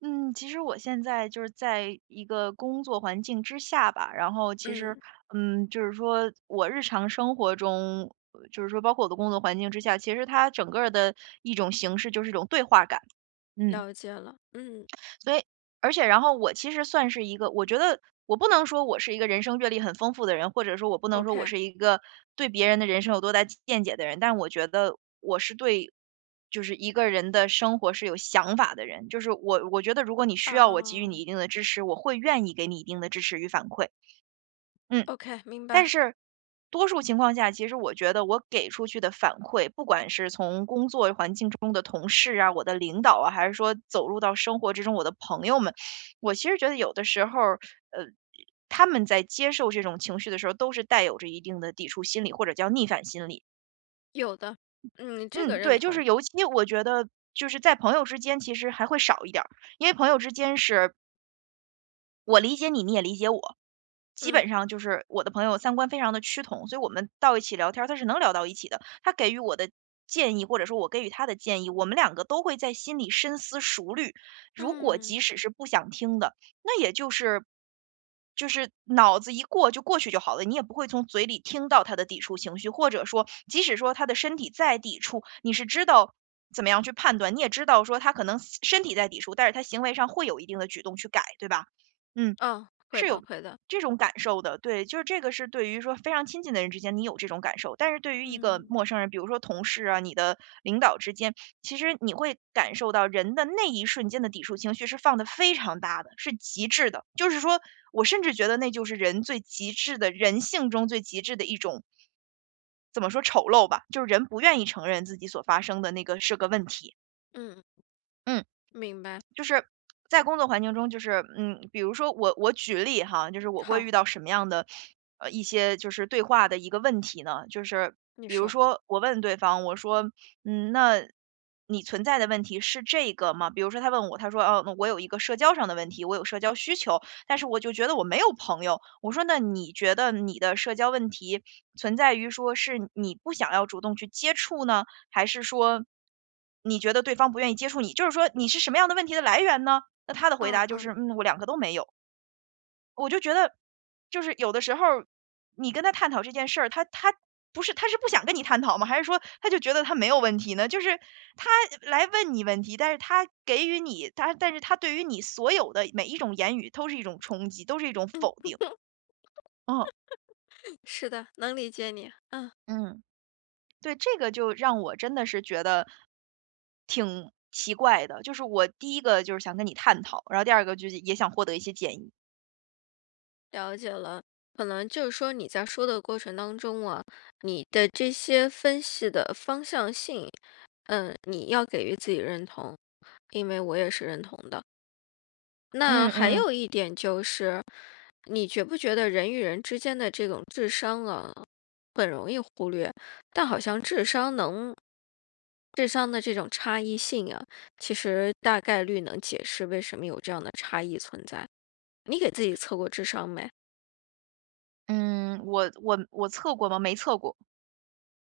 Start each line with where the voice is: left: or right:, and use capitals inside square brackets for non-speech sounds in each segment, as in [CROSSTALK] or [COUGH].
right: 嗯，其实我现在就是在一个工作环境之下吧，然后其实，
left: 嗯，
right: 嗯，就是说我日常生活中，就是说包括我的工作环境之下，其实它整个儿的一种形式就是一种对话感，嗯。
left: 了解了。嗯
right: 所以而且然后我其实算是一个，我觉得我不能说我是一个人生阅历很丰富的人，或者说我不能说我
left: ，OK。
right: 是一个对别人的人生有多大见解的人，但我觉得我是对就是一个人的生活是有想法的人，就是我觉得如果你需要我给予你
left: 啊
right: 一定的支持，我会愿意给你一定的支持与反馈，嗯。
left: ，OK，明白。
right: 但是多数情况下，其实我觉得我给出去的反馈，不管是从工作环境中的同事啊、我的领导啊，还是说走入到生活之中我的朋友们，我其实觉得有的时候呃，他们在接受这种情绪的时候，都是带有着一定的抵触心理，或者叫逆反心理。
left: 有的。嗯，这
right: 嗯，
left: 个认
right: 对，就
left: 同。
right: 是尤其我觉得就是在朋友之间，其实还会少一点儿，因为朋友之间是我理解你，你也理解我，基
left: 嗯
right: 本上就是我的朋友三观非常的趋同，所以我们到一起聊天儿，他是能聊到一起的。他给予我的建议，或者说我给予他的建议，我们两个都会在心里深思熟虑。如果即
left: 嗯
right: 使是不想听的，那也就是就是脑子一过就过去就好了，你也不会从嘴里听到他的抵触情绪，或者说即使说他的身体再抵触，你是知道怎么样去判断，你也知道说他可能身体在抵触，但是他行为上会有一定的举动去改，对吧？嗯，
left: 嗯，会
right: 是
left: 的
right: 有
left: 会的。
right: 这种感受的，对，就是这个是对于说非常亲近的人之间，你有这种感受，但是对于一个
left: 嗯
right: 陌生人，比如说同事啊、你的领导之间，其实你会感受到人的那一瞬间的抵触情绪是放的非常大的，是极致的。就是说我甚至觉得那就是人最极致的人性中最极致的一种怎么说丑陋吧，就是人不愿意承认自己所发生的那个是个问题。
left: 嗯，
right: 嗯。
left: 明白。
right: 就是在工作环境中，就是嗯，比如说我举例哈，就是我会遇
left: 好，
right: 到什么样的一些就是对话的一个问题呢？就是
left: 你
right: 比如
left: 说。
right: 说我问对方，我说嗯，那你存在的问题是这个吗？比如说他问我，他说哦，那我有一个社交上的问题，我有社交需求，但是我就觉得我没有朋友。我说那你觉得你的社交问题存在于说是你不想要主动去接触呢？还是说你觉得对方不愿意接触你？就是说你是什么样的问题的来源呢？那他的回
left: 嗯
right: 答就
left: 嗯，
right: 是：“嗯，我两个都没有。”我就觉得，就是有的时候儿你跟他探讨这件事儿，他不是他是不想跟你探讨吗？还是说他就觉得他没有问题呢？就是他来问你问题，但是他给予你他，但是他对于你所有的每一种言语都是一种冲击，都是一种否定。嗯。
left: [CLEARS THROAT] 是的，能理解你。嗯，
right: 嗯。对，这个就让我真的是觉得挺奇怪的，就是我第一个就是想跟你探讨，然后第二个就是也想获得一些建议。
left: 了解了。可能就是说你在说的过程当中啊，你的这些分析的方向性，嗯，你要给予自己认同，因为我也是认同的。那
right: 嗯
left: 还
right: 嗯。
left: 有一点就是，你觉不觉得人与人之间的这种智商啊，很容易忽略，但好像智商的这种差异性啊，其实大概率能解释为什么有这样的差异存在。你给自己测过智商没？
right: 嗯，我测过吗？没测过，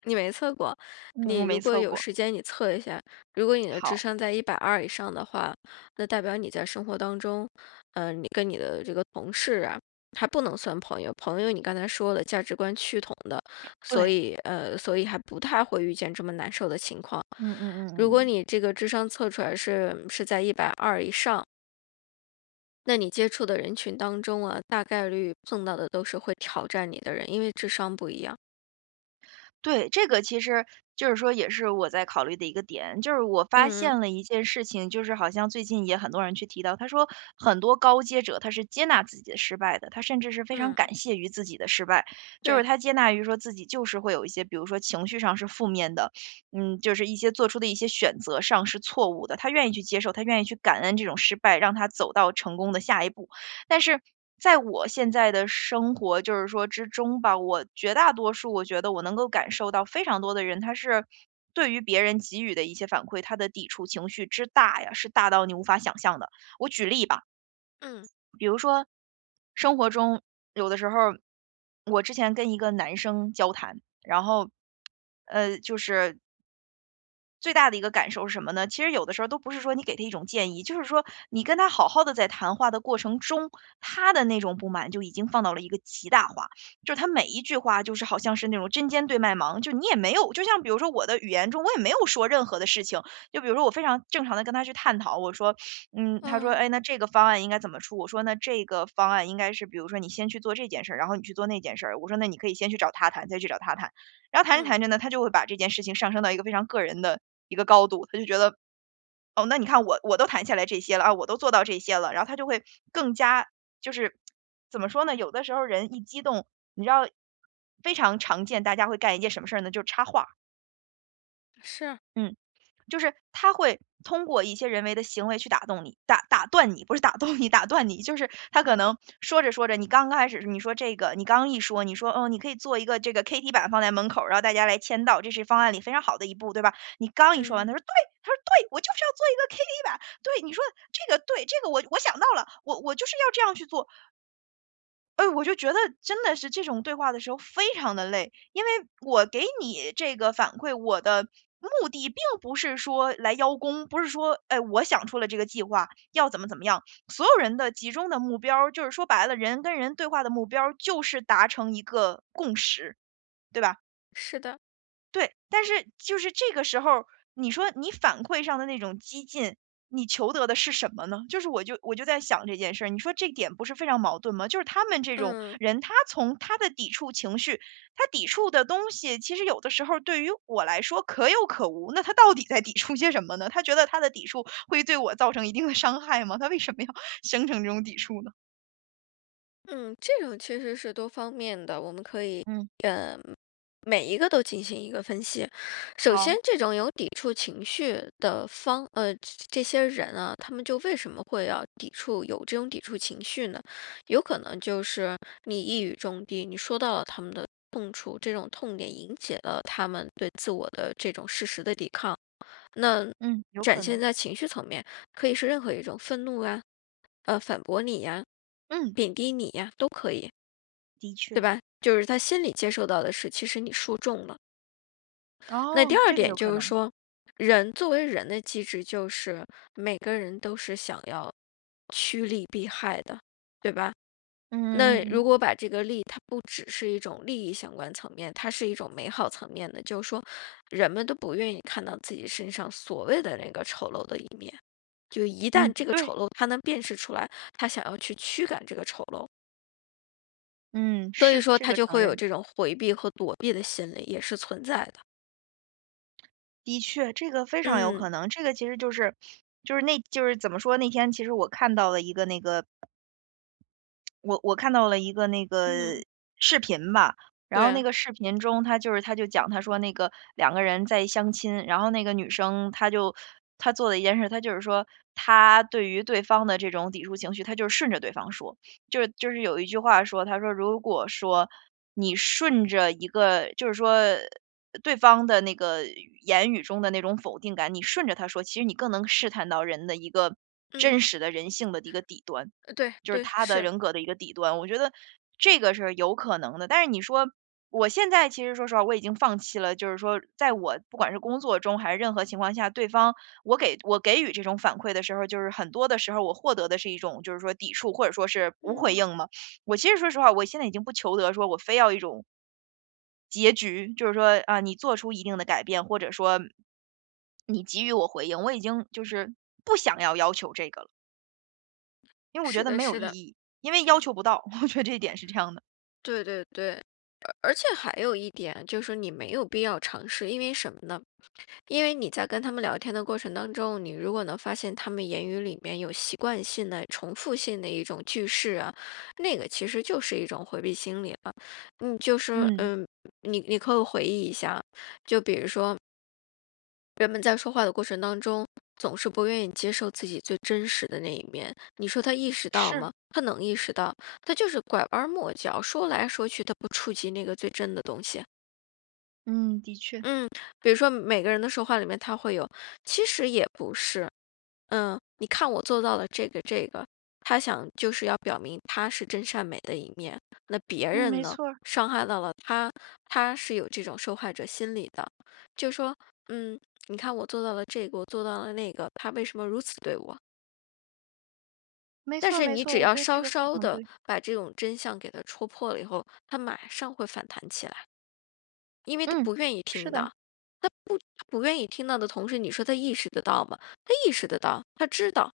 left: 你没测过，
right: 嗯，我
left: 你如
right: 没
left: 果
right: 测
left: 有
right: 过。
left: 时间，你测一下。如果你的智
right: 好，
left: 商在一百二以上的话，那代表你在生活当中，嗯，你跟你的这个同事啊，还不能算朋友。朋友你刚才说的，价值观趋同的，所
right: 对。
left: 以所以还不太会遇见这么难受的情况。
right: 嗯嗯嗯嗯
left: 如果
right: 嗯
left: 你这个智商测出来是在一百二以上，那你接触的人群当中啊，大概率碰到的都是会挑战你的人，因为智商不一样。
right: 对，这个其实就是说也是我在考虑的一个点，就是我发
left: 嗯嗯
right: 现了一件事情，就是好像最近也很多人去提到，他说很多高阶者他是接纳自己的失败的，他甚至是非常
left: 嗯，
right: 感谢于自己的失败，就是
left: 对，
right: 他接纳于说自己就是会有一些，比如说情绪上是负面的，嗯，就是一些做出的一些选择上是错误的，他愿意去接受，他愿意去感恩这种失败，让他走到成功的下一步。但是在我现在的生活就是说之中吧，我绝大多数我觉得我能够感受到非常多的人，他是对于别人给予的一些反馈，他的抵触情绪之大呀，是大到你无法想象的。我举例吧，
left: 嗯。
right: 比如说生活中有的时候，我之前跟一个男生交谈，然后就是最大的一个感受是什么呢？其实有的时候都不是说你给他一种建议，就是说你跟他好好的在谈话的过程中，他的那种不满就已经放到了一个极大化。就是他每一句话就是好像是那种针尖对麦芒，就你也没有就像比如说我的语言中，我也没有说任何的事情，就比如说我非常正常的跟他去探讨，我说，嗯，他说：
left: 哦，
right: “哎，那这个方案应该怎么出？”我说：“那这个方案应该是比如说你先去做这件事儿，然后你去做那件事儿。”我说：“那你可以先去找他谈，再去找他谈。”然后谈着
left: 嗯，
right: 谈着呢，他就会把这件事情上升到一个非常个人的一个高度，他就觉得，哦，那你看我都谈下来这些了啊，我都做到这些了，然后他就会更加就是怎么说呢？有的时候人一激动，你知道非常常见，大家会干一件什么事儿呢？就是插话，
left: 是，
right: 嗯。就是他会通过一些人为的行为去打动你，打断你，不是打动你，打断你，就是他可能说着说着，你刚刚开始你说这个，你刚一说，你说嗯，你可以做一个这个 KT 板放在门口儿然后大家来签到，这是方案里非常好的一步，对吧？你刚一说完，
left: 嗯，
right: 他说对，他说对，我就是要做一个 KT 板，对，你说这个对，这个我想到了，我就是要这样去做，哎，我就觉得真的是这种对话的时候非常的累，因为我给你这个反馈，我的目的并不是说来邀功，不是说，哎，我想出了这个计划，要怎么怎么样。所有人的集中的目标儿就是说白了，人跟人对话的目标儿就是达成一个共识，对吧？
left: 是的，
right: 对，但是就是这个时候你说你反馈上的那种激进，你求得的是什么呢？就是我就在想这件事儿，你说这点不是非常矛盾吗？就是他们这种
left: 嗯
right: 人，他从他的抵触情绪，他抵触的东西，其实有的时候对于我来说可有可无。那他到底在抵触些什么呢？他觉得他的抵触会对我造成一定的伤害吗？他为什么要 [LAUGHS] 形成这种抵触呢？
left: 嗯，这种其实是多方面的，我们可以
right: 嗯，
left: 每一个都进行一个分析。首
right: 好，
left: 先，这种有抵触情绪的方，这些人啊，他们就为什么会要抵触，有这种抵触情绪呢？有可能就是你一语中的，你说到了他们的痛处，这种痛点引起了他们对自我的这种事实的抵抗。那
right: 嗯，有
left: 展
right: 可
left: 现
right: 能，
left: 在情绪层面，可以是任何一种愤怒啊，反驳你呀、
right: 嗯，
left: 贬低你呀、都可以，
right: 的
left: 对
right: 确，
left: 吧？就是他心里接受到的是，其实你说中了。那第
right: 哦，
left: 二
right: 这个
left: 点
right: 有可
left: 就是
right: 能，
left: 说，人作为人的机制，就是每个人都是想要趋利避害的，对吧？
right: 嗯嗯
left: 那
right: 嗯
left: 如果把这个利，它不只是一种利益相关层面，它是一种美好层面的，就是说，人们都不愿意看到自己身上所谓的那个丑陋的一面。就一旦
right: 嗯，
left: 这个
right: 对。
left: 丑陋他能辨识出来，他想要去驱赶这个丑陋，
right: 嗯，
left: 所以
right: 是，
left: 说
right: 这
left: 他
right: 个
left: 就
right: 承
left: 会有
right: 认，
left: 这种回避和躲避的心理，也是存在的。
right: 的确，这个非常有
left: 嗯
right: 可能。这个其实那怎么说，那天其实我看到了一个那个
left: 嗯，
right: 视频吧。然
left: 对
right: 后那
left: 啊，
right: 个视频中，他就讲，他说那个两个人在相亲，然后那个女生她做的一件事，她就是说她对于对方的这种抵触情绪，她就是顺着对方说，就是有一句话说，她说如果说你顺着一个，就是说。对方的那个言语中的那种否定感，你顺着他说，其实你更能试探到人的一个
left: 嗯，
right: 真实的人性的一个底端。
left: 对
right: 就是
left: 对
right: 他的
left: 是，
right: 人格的一个底端，我觉得这个是有可能的。但是你说我现在其实说实话，我已经放弃了，就是说在我不管是工作中还是任何情况下，对方我给予这种反馈的时候，就是很多的时候我获得的是一种就是说抵触或者说是无回
left: 嗯，
right: 应嘛。我其实说实话，我现在已经不求得说我非要一种结局，就是说啊，你做出一定的改变，或者说你给予我回应，我已经就是不想要要求这个了。因为我觉
left: 是
right: 得
left: 的，
right: 没有
left: 是
right: 意
left: 的，
right: 义，因为要求不到，[LAUGHS] 我觉得这一点是这样的。
left: 对对对。而且还有一点就是说你没有必要尝试，因为什么呢？因为你在跟他们聊天的过程当中，你如果能发现他们言语里面有习惯性的、重复性的一种句式啊，那个其实就是一种回避心理了。你就是
right: 嗯，
left: 嗯，你可以回忆一下，就比如说人们在说话的过程当中，总是不愿意接受自己最真实的那一面。你说他意识到
right: 是，
left: 吗？他能意识到，他就是拐弯抹角，说来说去，他不触及那个最真的东西。
right: 嗯，的确，
left: 嗯，比如说每个人的说话里面，他会有，其实也不是，嗯，你看我做到了这个，他想就是要表明他是真善美的一面，那别
right: 嗯，
left: 人
right: 没
left: 呢
right: 错儿
left: 伤害到了他，他是有这种受害者心理的，就说，嗯，你看我做到了这个，我做到了那个，他为什么如此对我？
right: 没
left: 但
right: 错儿
left: 是
right: 没
left: 你
right: 错儿，
left: 只
right: 我
left: 要
right: 觉得这
left: 稍
right: 个非
left: 稍
right: 常
left: 的
right: 对。
left: 把这种真相给他戳破了以后，他马上会反弹起来。因为他
right: 嗯，
left: 不愿意
right: 是
left: 听
right: 的，
left: 到，他不愿意听到的同时，你说他意识得到吗？他意识得到，他知道，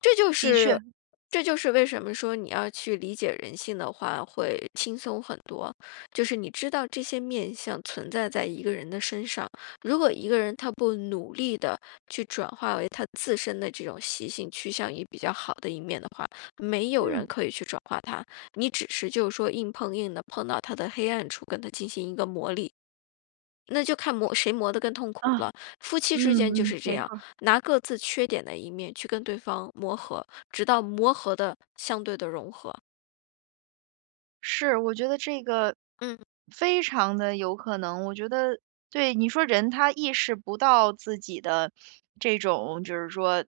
left: 这就
right: 的
left: 是
right: 确，
left: 这就是为什么说你要去理解人性的话会轻松很多，就是你知道这些面相存在在一个人的身上，如果一个人他不努力的去转化为他自身的这种习性趋向于比较好的一面的话，没有人
right: 嗯，
left: 可以去转化他，你只是就是说硬碰硬的碰到他的黑暗处，跟他进行一个磨砺。那就看磨谁磨得更痛苦
right: 啊，
left: 了。夫妻
right: 嗯
left: 之间就
right: 嗯，
left: 是这
right: 没
left: 样，
right: 错。
left: 拿各自缺点的一面去跟对方磨合，直到磨合的相对的融合。
right: 是，我觉得这个
left: 嗯，
right: 非常的有可能。我觉得对，你说人他意识不到自己的这种就是说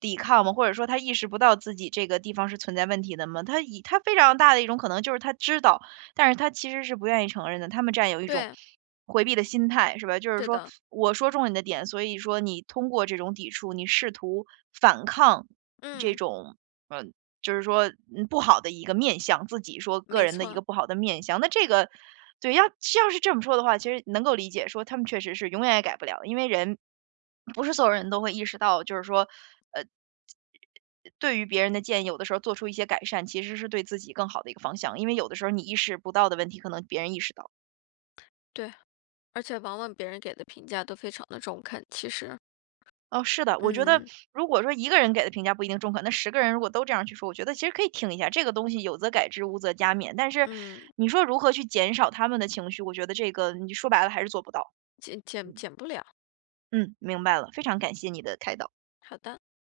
right: 抵抗嘛，或者说他意识不到自己这个地方是存在问题的嘛，他非常大的一种可能就是他知道，但是他其实是不愿意承认的。他们占有一种
left: 对，
right: 回避的心态，是吧？就是
left: 是
right: 说
left: 的，
right: 我说中了你的点，所以说你通过这种抵触，你试图反抗这
left: 嗯，
right: 种。嗯。就是说，不好的一个面相，自己说个
left: 没
right: 人的一个
left: 错，
right: 不好的面相。那这个对，要是这么说的话，其实能够理解，说他们确实是永远也改不了，因为不是所有人都会意识到，就是说，呃，对于别人的建议，有的时候做出一些改善，其实是对自己更好的一个方向，因为有的时候你意识不到的问题，可能别人意识到了。
left: 对。而且往往别人给的评价都非常的中肯，其实，
right: 哦，是的，我觉得
left: 嗯
right: 如果说一个人给的评价不一定中肯，那10个人如果都这样去说，我觉得其实可以听一下这个东西，有则改之，无则加勉。但是
left: 嗯，
right: 你说如何去减少他们的情绪，我觉得这个你说白了还是做不到。
left: 减
right: 嗯
left: 减不了。
right: 嗯，明白了，非常感谢你的开导。
left: 好的。